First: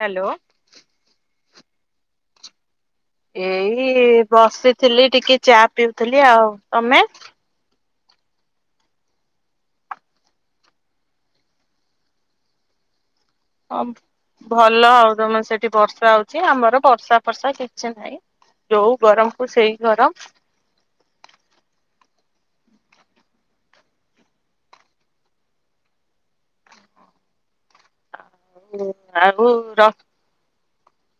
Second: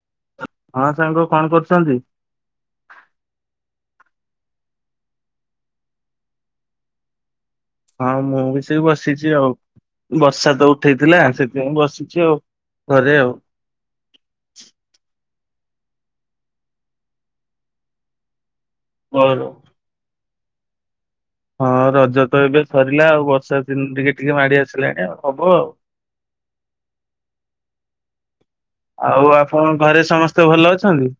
Hello. ହଁ ସାଙ୍ଗ କଣ କରୁଛନ୍ତି, ଏଇ ବସିଥିଲି ଟିକେ ଚା ପିଉଥିଲି ଆଉ ତମେ ହଁ ମୁଁ ବି ସେ ବସିଛି ଆଉ ବର୍ଷା ତ ଉଠେଇଥିଲା ସେଥିପାଇଁ ବସିଛି ଆଉ ଘରେ ଆଉ ହଁ ଭଲ ଆଉ ତମେ ସେଠି ବର୍ଷା ହଉଛି ଆମର ବର୍ଷା ଫର୍ଷା କିଛି ନାହିଁ ଯୋଉ ଘର ଗରମକୁୁ ସେଇ ଗରମ ହଁ ରଜ ତ ଏବେ ସରିଲା ଆଉ ବର୍ଷା ଦିନ ଟିକେ ଟିକେ ମାଡି ଆସିଲାଣି ଆଉ ହବ ଆଉ ଆଉ ଆପଣଙ୍କ ଘରେ ସମସ୍ତେ ଭଲ ଅଛି, ସାଙ୍ଗେ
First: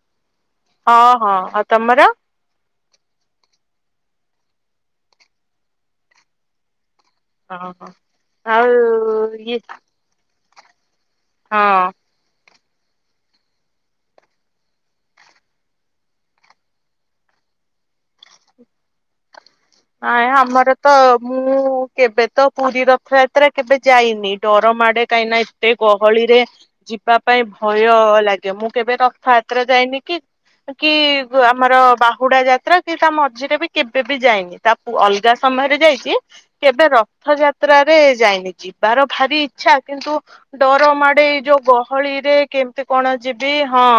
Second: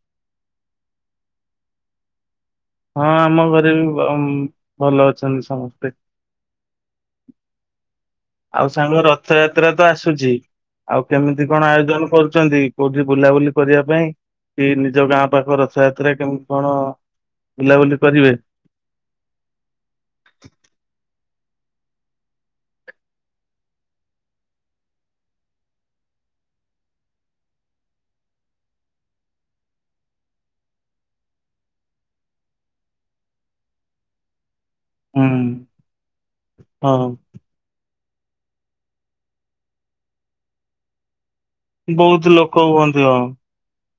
ହଁ ହଁ ଆଉ ତମର ହଁ ଆମ ଘରେ ବି ଭଲ ଅଛନ୍ତି ସମସ୍ତେ ହଁ ହୋ ଆଉ ସାଙ୍ଗ ରଥଯାତ୍ରା ତ ଆସୁଛି, ଆଉ କେମିତି କଣ ହଁ ଆୟୋଜନ କରୁଛନ୍ତି। କୋଉଠି ବୁଲାବୁଲି କରିବା ପାଇଁ କି ନିଜ ଗାଁ ପାଖ ରଥଯାତ୍ରା କେମିତି କଣ ବୁଲାବୁଲି କରିବେ କୋ ନାଇଁ ଆମର ତ ମୁଁ କେବେ ତ ପୁରୀ ରଥଯାତ୍ରା କେବେ ଯାଇନି। ଡର ମାଡେ କାହିଁକି ନା ଏତେ ଗହଳିରେ ଯିବା ପାଇଁ ଭୟ ଲାଗେ ମୁଁ କେବେ ରଥଯାତ୍ରା ଯାଇନି କି କି ଆମର ବାହୁଡା ଯାତ୍ରା କି ତା ମଝିରେ ବି କେବେ ବି ଯାଇନି। ତା ହୁଁ ଅଲଗା ସମୟରେ ଯାଇଛି କେବେ ହଁ। ରଥଯାତ୍ରା ଯାଇନି ଯିବାର ଭାରି ଇଚ୍ଛା କିନ୍ତୁ ଡର ମାଡେ। ଯୋଉ ବହୁତ ଗହଳିରେ ଲୋକ କେମିତି ହୁଅନ୍ତି କଣ ହଁ ଯିବି ହଁ।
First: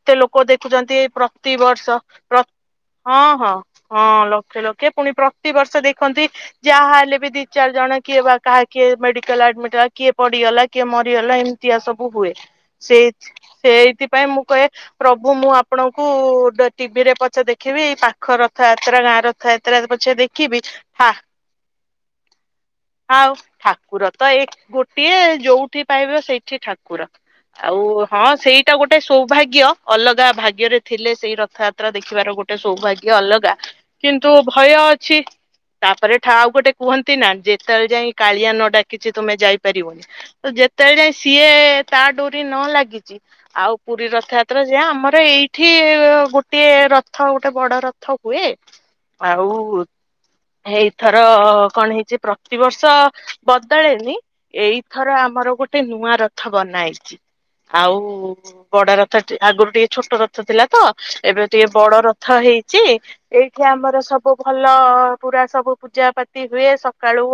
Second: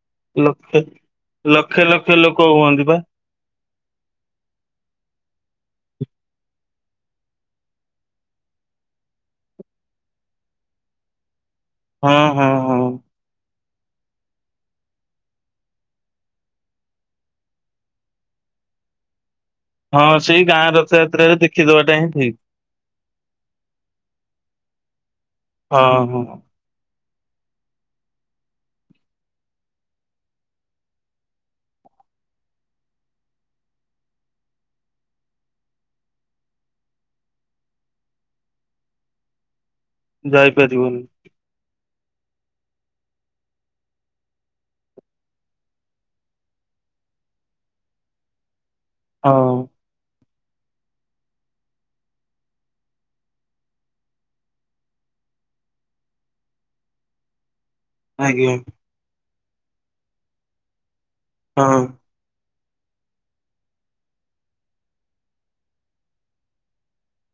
ଏତେ ଲୋକ ଲକ୍ଷେ ଦେଖୁଛନ୍ତି ଏ ଲକ୍ଷେ ପ୍ରତିବର୍ଷ ଲକ୍ଷେ ଲୋକ ହୁଅନ୍ତି ବା ହଁ ହଁ ହଁ ଲକ୍ଷ ଲକ୍ଷ ପ୍ରତିିବର୍ଷ ଦେଖନ୍ତି ଯାହା ହେଲେ ବି ଦି ଚାରି ଜଣ କିଏ ବା କାହା କିଏ ମେଡିକାଲ ଆଡମିଟ୍ଲା କିଏ ପଡିଗଲା କିଏ ମରିଗଲା ଏମ୍ ଏମିତିଆ ସବୁ ହଁ ହୁଏ ହଁ ହଁ। ସେଇ ସେଇଥିପାଇଁ ମୁଁ କହେ ପ୍ରଭୁ ମୁଁ ଆପଣଙ୍କୁ ଟିଭିରେ ପଛେ ଦେଖିବି ଏଇ ପାଖ ରଥଯାତ୍ରା ଗାଁ ର ରଥଯାତ୍ରା ପଛେ ହଁ ସେଇ ଦେଖିବି ଗାଁ ହା ରଥଯାତ୍ରାରେ ଦେଖିଦବାଟା ହିଁ ଠିକ [inaudible] ଆଉ ଠାକୁର ତ ଏକ ଗୋଟେ। ସିଏ ଯୋଉଠି ହଁ ପାଇବେ ହଁ। ସେଇଠି ଠାକୁର। ଆଉ ହଁ ସେଇଟା ଗୋଟେ ସୌଭାଗ୍ୟ ଅଲଗା ଭାଗ୍ୟରେ ଥିଲେ ସେଇ ରଥଯାତ୍ରା ଦେଖିବାର ଗୋଟେ ସୌଭାଗ୍ୟ ଅଲଗା। କିନ୍ତୁ ଭୟ ଅଛି ତାପରେ ଠ ଆଉ ଗୋଟେ କୁହନ୍ତି ନା ଯେତେବେଳେ ଯାଇ କାଳିଆ ନ ଡାକିଛି ତୁମେ ଯାଇ ଯାଇପାରିବନି ତ ଯେତେବେ ଯାଇପାରିବନି ଯାଏ ସିଏ ତା ଡୋରି ନ ଲାଗିଛି ଆଉ ପୁରୀ ରଥଯାତ୍ରା ଯ ଆମର ଏଇଠି ଗୋଟେ ରଥ ଗୋଟେ ବଡ ରଥ ହୁଏ। ଆଉ। ହଁ ଏଇଥର କଣ ହେଇଛି ପ୍ରତିବର୍ଷ ବଦଳେନି ଏଇଥର ଆମର ଗୋଟେ ନୂଆ ରଥ ବନା ହେଇଛି। ଆଉ ଆଜ୍ଞା ବଡ ରଥ ଆଗରୁ ଟିକେ ଛୋଟ ରଥ ଥିଲା ତ। ଏବେ ଟିକେ ହଁ ବଡ ରଥ ହେଇ ଯେ ଏଇଠି ଆମର ସବୁ ଭଲ ପୁରା ସବୁ ପୂଜା ପାତି ହୁଏ। ସକାଳୁ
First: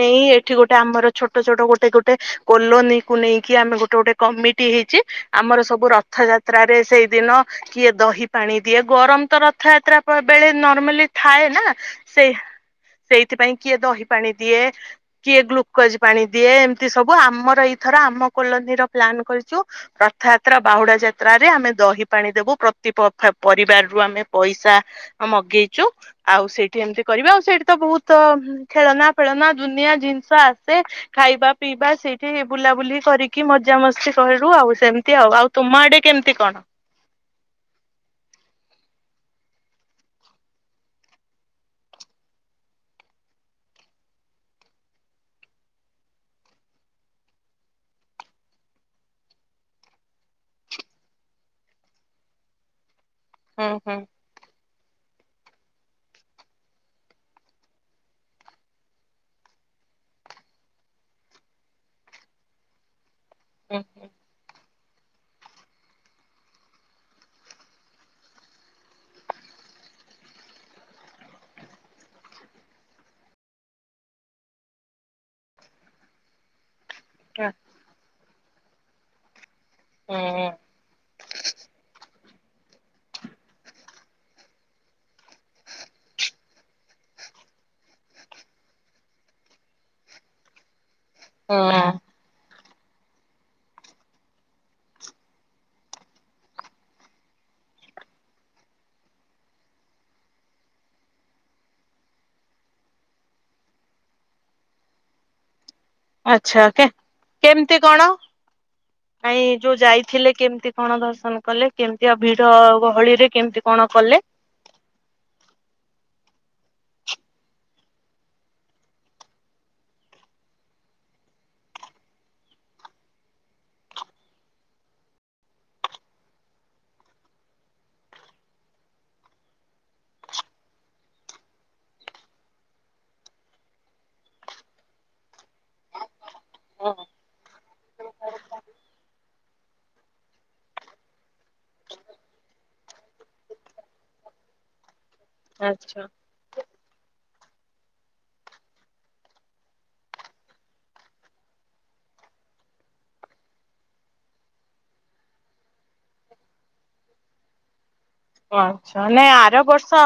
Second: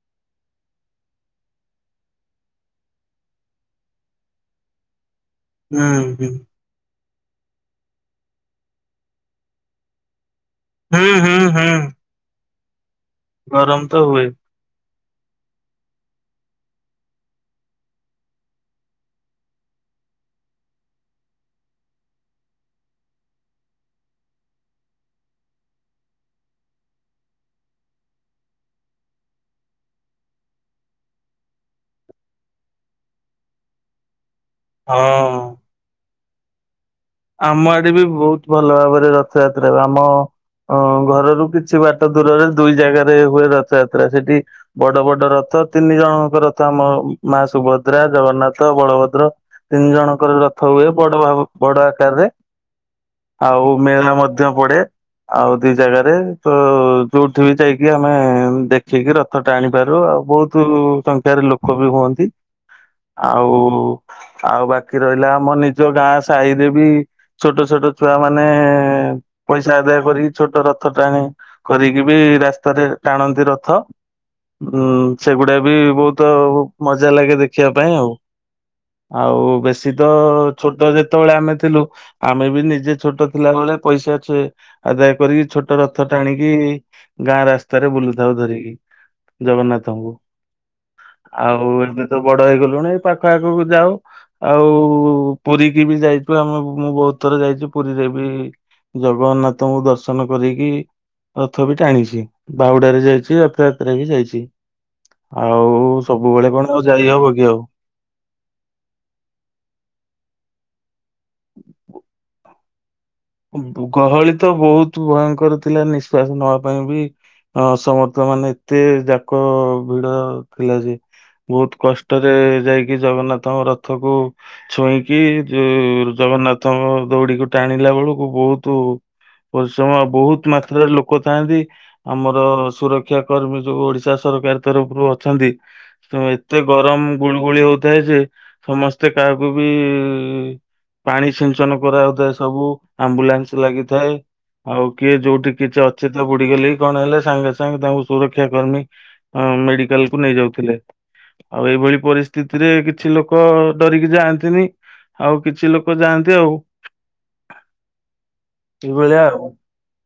ନେଇ ଏଠି ଗୋଟେ ଆମର ଛୋଟ ଛୋଟ ଗୋଟେ ଗୋଟେ କଲୋନୀ କୁ ନେଇକି ଆମେ ଗୋଟେ ଗୋଟେ କମିଟି ହେଇଛି। ଆମର ହୁଁ ସବୁ ହୁଁ। ରଥଯାତ୍ରାରେ ସେଇ ଦିନ କିଏ ଦହି ପାଣି ଦିଏ ଗରମ ତ ରଥଯାତ୍ରା ବେଳେ ନର୍ମାଲି ହୁଁ ହୁଁ ଥାଏ ନା ହୁଁ ସେଇ ସେଇଥିପାଇଁ କିଏ ଗରମ ତ ଦହି ହୁଏ ପାଣି ଦିଏ। କିଏ ଗ୍ଲୁକୋଜ ପାଣି ଦିଏ ଏମିତି ସବୁ ଆମର ଏଇଥର ଆମ କଲୋନୀର ପ୍ଲାନ୍ କରିଛୁ ରଥଯାତ୍ରା ବାହୁଡା ଯାତ୍ରରେ ଆମେ ଦହି ପାଣି ଦେବୁ। ପ୍ରତି ପରିବାରରୁ ଆମେ ପଇସା ମଗେଇଚୁ ଆଉ ସେଇଠି ଏମିତି କରିବା ଆଉ ସେଇଠି ତ ବହୁତ ଖେଳନା ଫେଳନା ଦୁନିଆ ଜିନିଷ ଆସେ ଖାଇବା ପିଇବା ସେଇଠି ବୁଲାବୁଲି କରିକି ମଜା ମସ୍ତି କହିଲୁ ଆଉ ସେମିତି ଆଉ ହଁ। ଆଉ ତୁମ ଆଡେ କେମିତି କଣ? ଆମ ଆଡେ ବି ବହୁତ ଭଲ ଭାବରେ ରଥଯାତ୍ରା ଆମ ଅ ଘରରୁ କିଛି ବାଟ ଦୂରରେ ଦୁଇ ଜାଗାରେ ହୁଏ ରଥଯାତ୍ରା। ସେଠି ବଡ ବଡ ରଥ ତିନି ଜଣଙ୍କ ରଥ ଆମ ମା ସୁଭଦ୍ରା ଜଗନ୍ନାଥ ବଳଭଦ୍ର ତିନି ଜଣଙ୍କର ରଥ ହୁଏ। ବଡ ଭ ବଡ ଆକାରରେ ହୁଁ ଆଉ ହୁଁ ମେଳା ମଧ୍ୟ ପଡେ। ଆଉ ଦି ଜାଗାରେ ତ ଯୋଉଠ ବି ଯାଇକି ଆମେ ଦେଖିକି ରଥ ଟା ଆଣିପାରୁ ଆଉ ବହୁତ ସଂଖ୍ୟାରେ ଲୋକ ବି ହୁଅନ୍ତି। ଆଉ ଆଉ ବା ି ରହିଲା ଆମ ନିଜ ଗାଁ ସାହି [inaudible] ବି ଛୋଟ ଛୋଟ ଛୁଆ ମାନେ ପଇସା ଆଦାୟ କରିକି ଛୋଟ ରଥ ଟାଣି କରିକି ବି ରାସ୍ତାରେ ଟାଣନ୍ତି ରଥ ଉ ସେଗୁଡା ବି ବହୁତ ମଜା ଲାଗେ ହୁଁ ଦେଖିବା ପାଇଁ ଆଉ ଆଉ ବେଶ ଶୀତ ହୁଁ ଛୋଟ ଯେ ଯେତେବେଳେ ଆମେ ଥିଲୁ ଆମେ ବି ନିଜେ ଛୋଟ ଥିଲା ବଳେ ପଇସା ଆଦାୟ କରିକି ଛୋଟ ରଥ ଟାଣିକି ଗାଁ ରାସ୍ତାରେ ବୁଲୁଥାଉ ଧରିକି ଜଗନ୍ନାଥଙ୍କୁ ଆଉ ହୁଁ ଏବେ ତ ବଡ ହେଇଗଲା ୁଣେଇ ପାଖ ଆଖକୁ ଯାଉ ଆଉ ପୁରୀ [inaudible] ବି ଯାଇଛୁ ଆମେ ମୁଁ ବହୁତ ଥର ଯାଇଛି ପୁରୀରେ ବି ଜଗନ୍ନାଥଙ୍କୁ ଦର୍ଶନ କରିକି ରଥ ବି ଟାଣିଛି ବାଉଡାରେରେ ଯାଇଛି ରଥଯାତ୍ରାରେ ବି ଯାଇଛି ଆଉ ସବୁବେଳେ ଆଛା କଣ ଆଉ ଯାଇ ହବ କି ଆଉ କେମିତି କଣ କାଇଁ ଯୋଉ ଯାଇଥିଲେ କେମିତି କଣ ଦର୍ଶନ କଲେ କେମିତି ଆଉ ଭିଡ ଗହଳି ଗହଳି ତ ବହୁତ ଭୟଙ୍କର ଥିଲା ନିଶ ବିଶ୍ଵାସ ନବା ପାଇଁ ବି ଅ ସମସ୍ତ ମାନେ ଏତେ ଯାକ ଭିଡ ଥିଲା ଯେ ବହୁତ କଷ୍ଟରେ ଯାଇକି ଜଗନ୍ନାଥଙ୍କ ରଥକୁ ଛୁଇଁକି ଯଉ ଜଗନ୍ନାଥଙ୍କ ଦଉଡିକୁ ଟାଣିଲା ବେଳକୁ ବହୁତ ପରିଶ୍ରମ ବହୁତ ମାତ୍ରାରେ ଲୋକ ଥାଆନ୍ତି ଆମର ସୁରକ୍ଷା କର୍ମୀ ଯୋଉ ଓଡିଶା ସରକାର ତରଫରୁ ଅଛନ୍ତି ତ େ ଗରମ ଗୁଳ ଗୁଳି ହଉ [inaudible] ଥାଏ ଯେ ସମସ୍ତେ କାହାକୁ ବି ପାଣି ସିଞ୍ଚନ କରାହଉଥାଏ ସବୁ ଆମ୍ବୁଲାନ୍ସ ଲାଗିଥାଏ ଆଉ କିଏ ଯୋଉଠି କିଛି ଆଚ୍ଛା। ଅଛି ତ ଗୁଡିକ ଲି କଣ ହେଲେ ସାଙ୍ଗ ସାଙ୍ଗେ ସାଙ୍ଗେ ତାଙ୍କୁ ସୁରକ୍ଷା କର୍ମୀ ମେଡିକାଲ କୁ ନେଇଯାଉଥିଲେ ଆଉ ଏଇଭଳି ପରିସ୍ଥିତିରେ କିଛି ଲୋକ ଡରିକି ଯାଆନ୍ତିନି ଆଉ କିଛି ଲୋକ ଯାଆନ୍ତି ଆଉ ହଁ ଆଚ୍ଛା ଏଇଭଳିଆ ନାଇଁ ଆଉ ଆର ବର୍ଷ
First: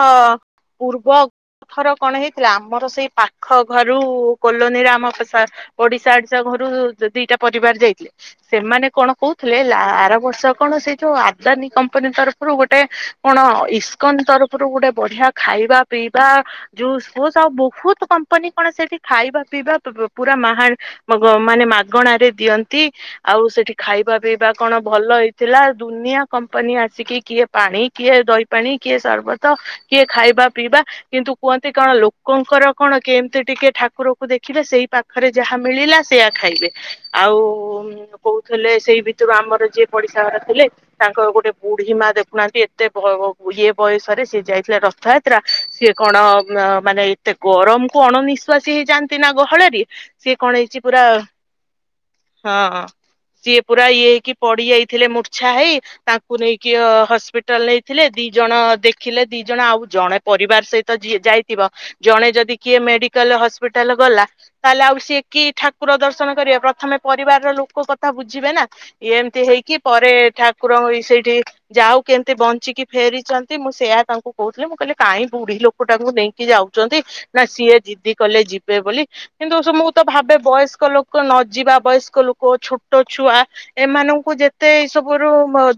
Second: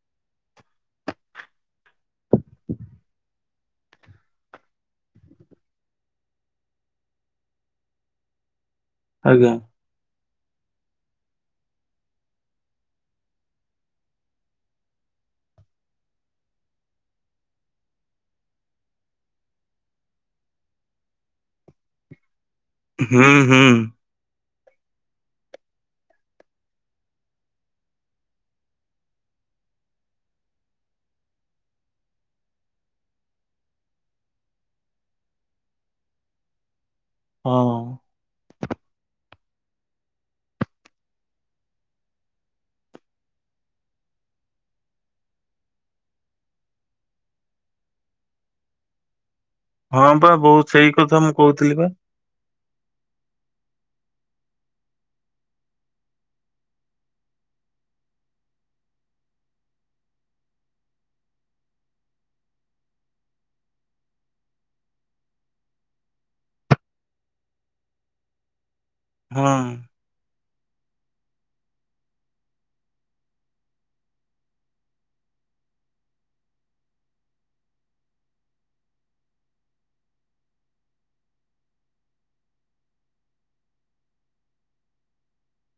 ପୂର୍ବ ଘ ଫରଅପ କଣ ହେଇଥିଲା ଆମର ସେଇ ପା ପାଖ ଘରୁ କୋଲୋନୀର ଆମ ଓଡିଶା ଆଡିଶା ଘରୁ ଦିଟା ପରିବାର ଯାଇଥିଲେ ସେମାନେ କଣ ଆଜ୍ଞା କହୁଥିଲେ ଆର ବର୍ଷ କଣ ସେ ଯୋଉ ଆଦାନୀ କମ୍ପାନୀ ତରଫରୁ ଗୋଟେ କଣ ଇସ୍କନ ତରଫରୁ ଗୋଟେ ବଢିଆ ଖାଇବା ପିଇବା ଯଉ ହ ଆଉ ବହୁତ କମ୍ପାନୀ କଣ ସେଠି ଖାଇବା ପିଇବା ପୁରା ମହା ମାନେ ମାଗଣାରେ ଦିଅନ୍ତି। ଵି ହୁଁ ଆଉ ସେଠି ହୁଁ। ଖାଇବା ପିଇବା କଣ ଭଲ ହେଇଥିଲା ଦୁନିଆ କମ୍ପାନୀ ଆସିକି କିଏ ପାଣି କିଏ ଦହିପାଣି କିଏ ସରବତ କିଏ ଖାଇବା ପିଇବା କିନ୍ତୁ କୁହନ୍ତି କଣ ଲୋକଙ୍କର କଣ କେମିତି ଟିକେ ଠାକୁରକୁ ଦେଖିବେ ସେଇ ପାଖରେ ଯାହା ମିଳିଲା ସେଆ ଖାଇବେ। ଆଉ ହଁ। କହୁଥିଲେ ସେଇ ଭିତରୁ ଆମର ଯିଏ ପଡିଶା ଘର ଥିଲେ ତାଙ୍କ ଗୋଟେ ବୁଢୀ ମା ଦେଖୁନାହାନ୍ତି ଏତେ ଇଏ ବୟସରେ ସିଏ ଯାଇଥିଲା ରଥଯାତ୍ରା ସିଏ କଣ ମାନେ ଏତେ ଗରମ କୁ ଅଣନିଶ୍ଵାସୀ ହେଇଯାଆନ୍ତି ନା ଗହଳରେ ହଁ ବା ସିଏ କଣ ବୋତ ହେଇଛି ସେଇ ପୁରା କଥା ମୁଁ କହୁଥିଲି ବା ହଁ ସିଏ ପୁରା ଇଏ ହେଇକି ପଡି ଯାଇଥିଲେ ମୂର୍ଚଛା ହେଇ ତାଙ୍କୁ ନେଇକି ହସ୍ପିଟା ହଟାଲ ନେଇଥିଲେ ଦି ଜଣ ଦେଖିଲେ ଦି ଜଣ ଆଉ ଜଣେ ପରିବାର ସହିତଏ ଯାଇଥିବ ଜଣେ ଯଦି କିଏ ମେଡିକାଲ ହସ୍ପିଟାଲ ଗଲା ତାହେଲେ ଆଉ ସିଏ କି ଠାକୁର ଦର୍ଶନ କରିବା ପ୍ରଥମେ ପରିବାରର ଲୋକ କଥା ବୁଝିବେ ନା ଏମିତି ହଁ। ହେଇକି ପରେ ଠା କୁକୁରଙ୍କ ସେଇଠି ଯାଉ କେମିତି ବଞ୍ଚିକି ଫେରିଛନ୍ତି ମୁଁ ସେୟ ତାଙ୍କୁ କହୁଥିଲି ମୁଁ କହିଲି କାହିଁ ବୁଢୀ ଲୋକ ଟାଙ୍କୁ ନେଇକି ଯାଉଛନ୍ତି ନା ସିଏ ଦିଦି କଲେ ଯିବେ ବୋଲି କିନ୍ତୁ ମୁଁ ତ ଭାବେ ବୟସ୍କ ଲୋକ ନ ଯିବା ବୟସ୍କ ଲୋକ ଛୋଟ ଛୁଆ ଏମାନଙ୍କୁ ଯେତେ ଏଇ ସବୁ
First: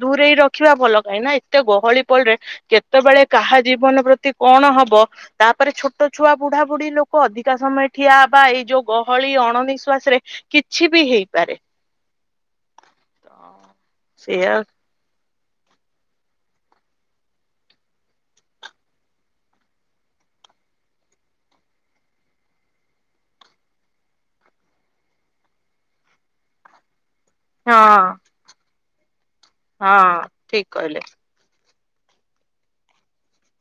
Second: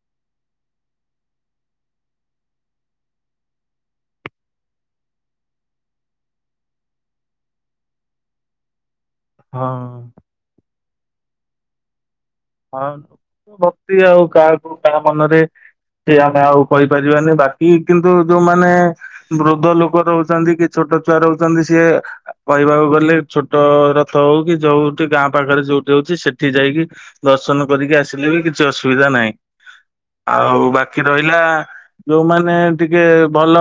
ଦୂରେଇ ରଖିବା ଭଲ। କାହିଁକି ନା ଏତେ ଗହଳି ପଡରେ କେତେବେଳେ କାହା ଜୀବନ ପ୍ରତି କଣ ହବ ତାପରେ ଛୋଟ ଛୁଆ ବୁଢା ବୁଢୀ ଲୋକ ଅଧିକା ସମୟ ଠିଆ ବା ଏଇ ଯୋଉ ଗହଳି ହଁ ଅଣନିଶ୍ଵାସ ରେ କିଛି କିଛି ବି ହେଇପାରେ ହଁ ଭକ୍ତି ଆଉ ସେଇଆ କାହାକୁ କାହା ମନରେ ସେ ଆମେ ଆଉ କହିପାରିବାନି ବାକି କିନ୍ତୁ ଯୋଉମାନେ ବୃଦ୍ଧ ଲୋକ ରହୁଛନ୍ତି କି ଛୋଟ ଛୁଆ ରହୁଛନ୍ତି ସିଏ କହିବାକୁ ଗଲେ ଛୋଟ ରଥ ହଉ କି ଯୋଉଠି ଗାଁ ପାଖରେ ଯୋଉଠି ହଉଛି ସେଠି ଯାଇକି ଦର୍ଶନ କରିକି ହଁ ଆସିଲେ ବି କିଛି ଅସୁ ସୁବିଧା ନାହିଁ ହଁ ଠିକ ଆଉ ବାକି କହିଲେ ରହିଲା ଯୋଉମାନେ ଟିକେ ଭଲ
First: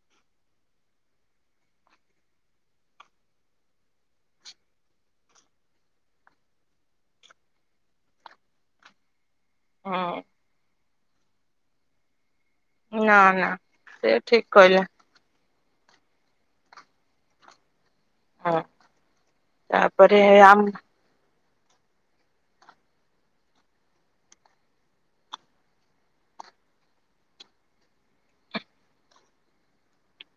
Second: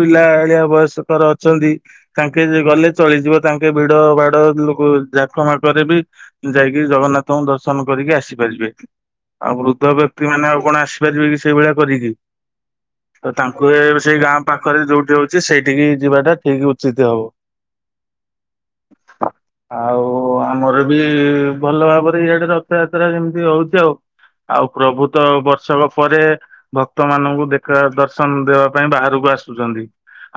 ପିଲା ଆଳିଆ ବୟସକର ଅଛନ୍ତି ତାଙ୍କେ ଗଲେ ଚଳିଯିବ ତାଙ୍କେ ଭିଡ ବାଡ ଲୋକ ଜାକମାକରେ ବି ଯାଇକି ଜଗନ୍ନାଥଙ୍କୁ ଦର୍ଶ ଦର୍ଶନ କରିକି ଆସିପାରିବେ ଆଉ ବୃଦ୍ଧ ବ୍ୟକ୍ତି ହୁଁ ମାନେ ଆଉ କଣ ଆସିବେ। ପାରିବ କି ସେଇଭଳିଆ କରିକି ନା ତ ନା ତାଙ୍କୁ ଏ ସେଇ ସେ ଗାଁ ଠିକ ପାଖରେ କହିଲେ ଯୋଉଠି ହଉଛି ସେଇଠି ସେଠିକି ଯିବା ଟା ଠିକ ଉଚିତ ହବ। ହଁ ଆଉ ତାପରେ ଆମ ଆମର ବି ଭଲ ଭାବରେ ଇ ରଥଯାତ୍ରା କେମିତି ହଉଛି ଆଉ ଆଉ ପ୍ରଭୁତ ବର୍ଷକ ପରେ ଭକ୍ତ ମାନଙ୍କୁ ଦେଖା ଦର୍ଶନ ଦେବା ପାଇଁ ବାହାରକୁ ଆସୁଛନ୍ତି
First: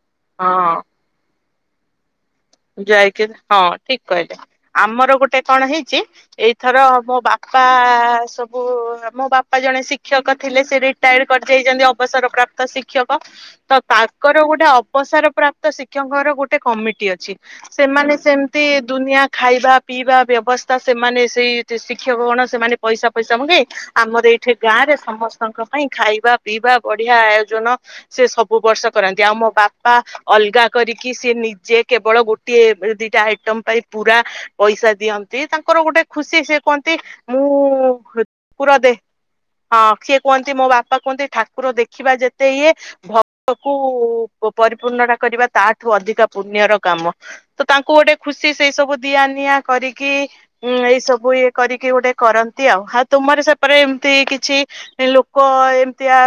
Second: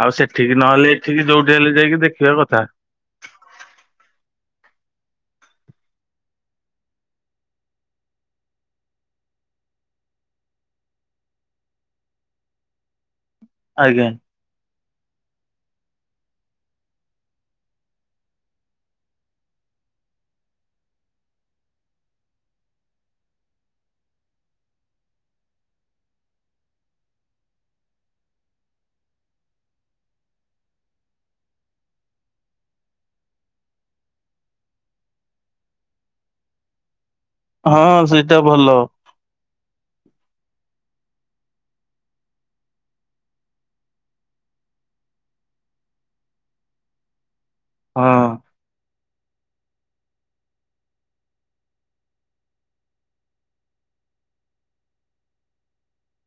ଆଉ ସେଠିକି ହଁ ନହେଲେ ଏଠିକି ଯୋଉଠି ହେଲେ ଯାଇକି ଦେଖିବା କଥା ଯାଇକି ହଁ ଠିକ କହିଲେ ଆମର ଗୋଟେ କଣ ହେଇଛି ଏଇଥର ମୋ ବାପା ସବୁ ମୋ ବାପା ଜଣେ ଶିକ୍ଷକ ଥିଲେ ସେ ରିଟାୟାର୍ଡ କରି ଯାଇଛନ୍ତି ଅବସର ପ୍ର୍ରାପ୍ତ ଶିକ୍ଷକ ତ ଆଜ୍ଞା। ତାଙ୍କର ଗୋଟେ ଅବସର ପ୍ରାପ୍ତ ଶିକ୍ଷା ଶିକ୍ଷକଙ୍କର ଗୋଟେ କମିଟି ଅଛି ସେମାନେ ସେମିତି ଦୁନିଆ ଖାଇବା ପିଇବା ବ୍ୟବସ୍ଥା ସେମାନେ ସେଇ ଶିକ୍ଷକ ଗଣ ସେମାନେ ପଇସା ପଇସା ମଗେଇ ଆମର ଏଇଠି ଗାଁ ରେ ସମସ୍ତଙ୍କ ପାଇଁ ଖାଇବା ପିଇବା ବଢିଆ ଆୟୋଜନ ସେ ସବୁ ବର୍ଷ କରନ୍ତି ଆଉ ମୋ ବାପା ଅଲଗା କରିକି ସେ ନିଜେ କେବଳ ଗୋେ ଗୋଟିଏ ଦିଟା ଆଇଟମ ପାଇଁ ପୁରା ପଇସା ଦିଅନ୍ତି ତାଙ୍କର ଗୋଟେ ଖୁସି ସେ କହନ୍ତି ହଁ ମୁଁ ସେଇଟା ଭଲ ପୁର ଦେ ହଁ କିିଏ କୁହନ୍ତି ମୋ ବାପା ବାପା କୁହନ୍ତି ଠାକୁର ଦେଖିବା ଯେତେ ଇଏ ଭକ୍ତକୁ ପରିପୂର୍ଣ୍ଣ ଟା କରିବା ତା ଠୁ ଅଧିକ ପୁଣ୍ୟର କାମ ତ ତାଙ୍କୁ ହଁ। ଗୋଟେ ଖୁସି ସେଇ ସବୁ ଦିଆ ନିଆ କରିକି ଏଇ ସବୁ ଇଏ କରିକି ଗୋଟେ କରନ୍ତି ଆଉ ଆଉ ତୁମର ସେପଟ ଏମତି କିଛି ଲୋକ ଏମିତିଆ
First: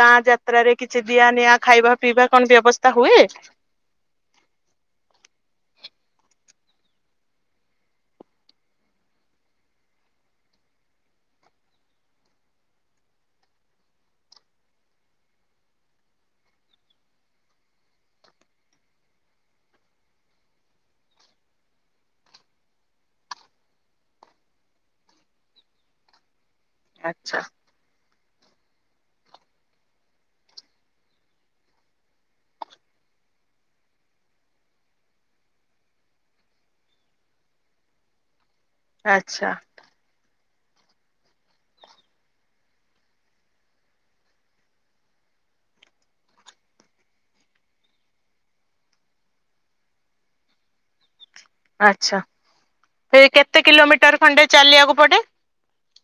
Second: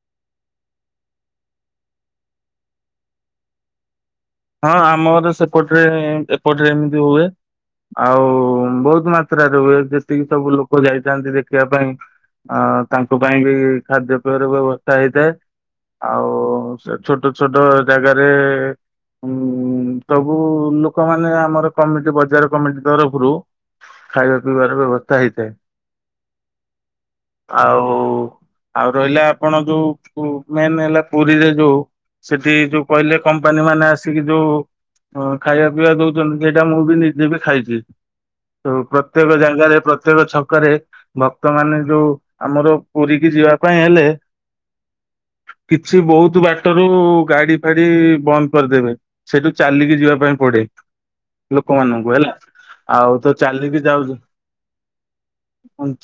ଗାଁ ଯାତ୍ରାରେ କିଛି ଦିଆ ନିଆ ଖାଇବା ପିଇବା କଣ ବ୍ୟବସ୍ଥା ହୁଏ ହଁ ଆମର ସେପଟରେ ଏପଟରେ ଏମିତି ହୁଏ ଆଉ ବହୁତ ମାତ୍ରାରେ ହୁଏ ଯେତିକି ସବୁ ଲୋକ ଯାଇଥାନ୍ତି ଦେଖିବା ପାଇଁ ଅ ତାଙ୍କ ପାଇଁ ବି ଖାଦ୍ୟ ପେୟର ବ୍ୟବସ୍ଥା ହେଇଥାଏ ଆଉ ଛୋଟ ଛୋଟ ଜାଗାରେ ହୁଁ ସବୁ ଲୋକମାନେ ଆମର କମିଟି ବଜାର କମିଟି ତରଫରୁ ଖାଇବା ପିଇବାର ବ୍ୟବସ୍ଥା ହେଇଥାଏ ଆଚ୍ଛା। ଆଉ ଆଉ ରହିଲା ଆପଣ ଯୋଉଁ ମେନ୍ ହେଲା ପୁରୀରେ ଯୋଉଁ ସେଠି ଯୋଉ କହିଲେ କମ୍ପାନୀ ମାନେ ଲୋକମାନେ ଆସିକି ଯୋଉ ଖାଇବା ପିଇବା ଦଉଛନ୍ତି ସେଇଟା ମୁଁ ବି ନିଜେ ବି ଖାଇଛି। ଆ ପ୍ରତ୍ୟେକ ଆଚ୍ଛା ଜାଗାରେ ପ୍ରତ୍ୟେକ ଛକ କରେ ଭକ୍ତ ମାନ ଯୋଉ ଆମର ପୁରୀ କିି ଯିବା ପାଇଁ ହେଲେ କିଛି ବହୁତ ବାଟରୁ ଗାଡି ଫାଡି ବନ୍ଦ କରିଦେବେ ସେଠୁ ଚାଲିକି ଯିବା ପାଇଁ ପଡେ। ଲୋକମାନଙ୍କୁ ଆଚ୍ଛା ହେଲା ଆଉ ସେ ତ କେତେ ଚାଲିକି ଯାଉଛ କିଲୋମିଟର ଖଣ୍ଡେ ଚାଲିବାକୁ ପଡେ?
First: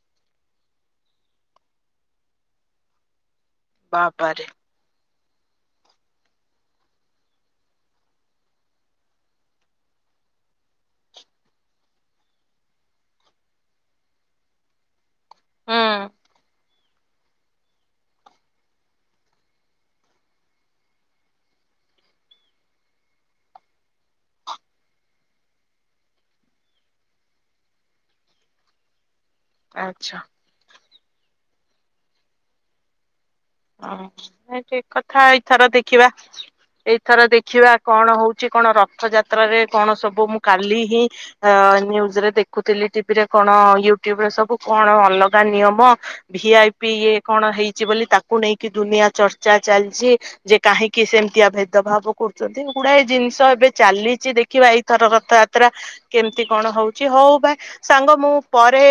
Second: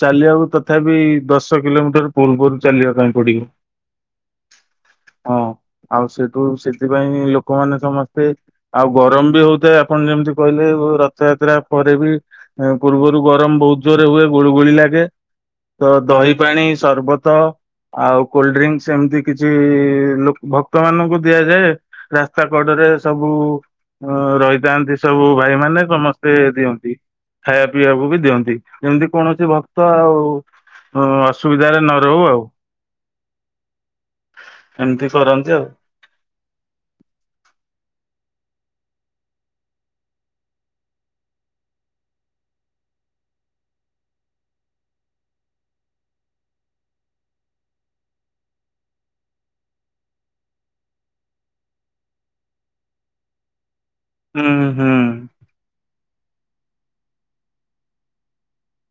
ଚାଲିବାକୁ ତଥାପି ଦଶ ଦଶ କିଲୋମିଟର ପୂର୍ବରୁ ଚାଲିବା ପାଇଁ ପଡିବ ବାପାରେ ହଁ ଆଉ ସେଠୁ ସେଥିପାଇଁ ଲୋକ ଲୋକମାନେ ସମସ୍ତେ ଆଉ ଗରମ ବି ହଉଥାଏ ଆପଣ ଯେମିତି କହିଲେ ରଥଯାତ୍ରା ପରେ ବି ପୂର୍ବରୁ ଗରମ ବହୁତ ଜୋରରେ ହୁଏ ଗୁଳୁଗୁଳି ଲାଗେ ହୁଁ ତ ଦହି ପାଣି ସରବତ ଆଉ କୋଲଡ୍ରେକ୍ସ ଏମିତି କିଛି ଭକ୍ତ ମାନଙ୍କୁ ଦିଆଯାଏ। ରାସ୍ତା କଡରେ ସବୁ ରହିଥାନ୍ତି ସବୁ ଭାଇ ମାନେ ସମସ୍ତେ ଦିଅନ୍ତି ଖାଇବା ପିଇବାକୁ ବି ଦିଅନ୍ତି ଯେମିତି କୌଣସି ଭକ୍ତ ଆଉ ଆଚ୍ଛା ହଁ ଅସୁବିଧାରେ ନ ରହୁ ଆଉ। ହ ଠିକ ଏମିତି କଥା କରନ୍ତି ଆଉ ଏଇଥର ଦେଖିବା ଏ ଥର ଦେଖିବା କଣ ହଉଛି କଣ ରଥଯାତ୍ର ରେ କଣ ସବୁ ମୁଁ କାଲି ହିଁ ନ୍ୟୁଜରେ ଦେଖୁଥିଲି ଟିଭିରେ କଣ ୟୁଟ୍ୟୁବ ରେ ସବୁ କଣ ଅଲଗା ନିୟମ ଭି ଆଇ ପି ଇଏ କଣ ହେଇଛି ବୋଲି ତାକୁ ନେଇକି ଦୁନିଆ ଚର୍ଚ୍ଚା ଚାଲିଛି ଯେ କାହିଁକି ସେମିତିଆ ଭେଦଭାବ କରୁଛନ୍ତି ଗୁଡାଏ ଜିନିଷ ଏବେ ଚାଲିଛି ହୁଁ ଦେଖିବା ହୁଁ ଏଇଥର କଥା କେମତି କଣ ହଉଛି ହଉ ଭାଇ ସାଙ୍ଗ ମୁଁ ପରେ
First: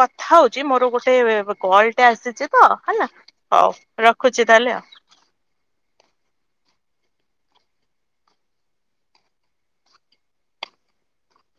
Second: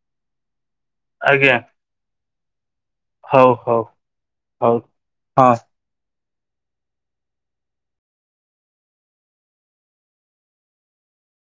କଥା ହଉଛି ମୋର ଗୋଟେ ଆଜ୍ଞା କଲ୍ ଟେ ଆସିଛି ତ ହେଲା ହଉ ରଖୁଛି ତାହେଲେ ହଉ ଆଉ। ହଁ।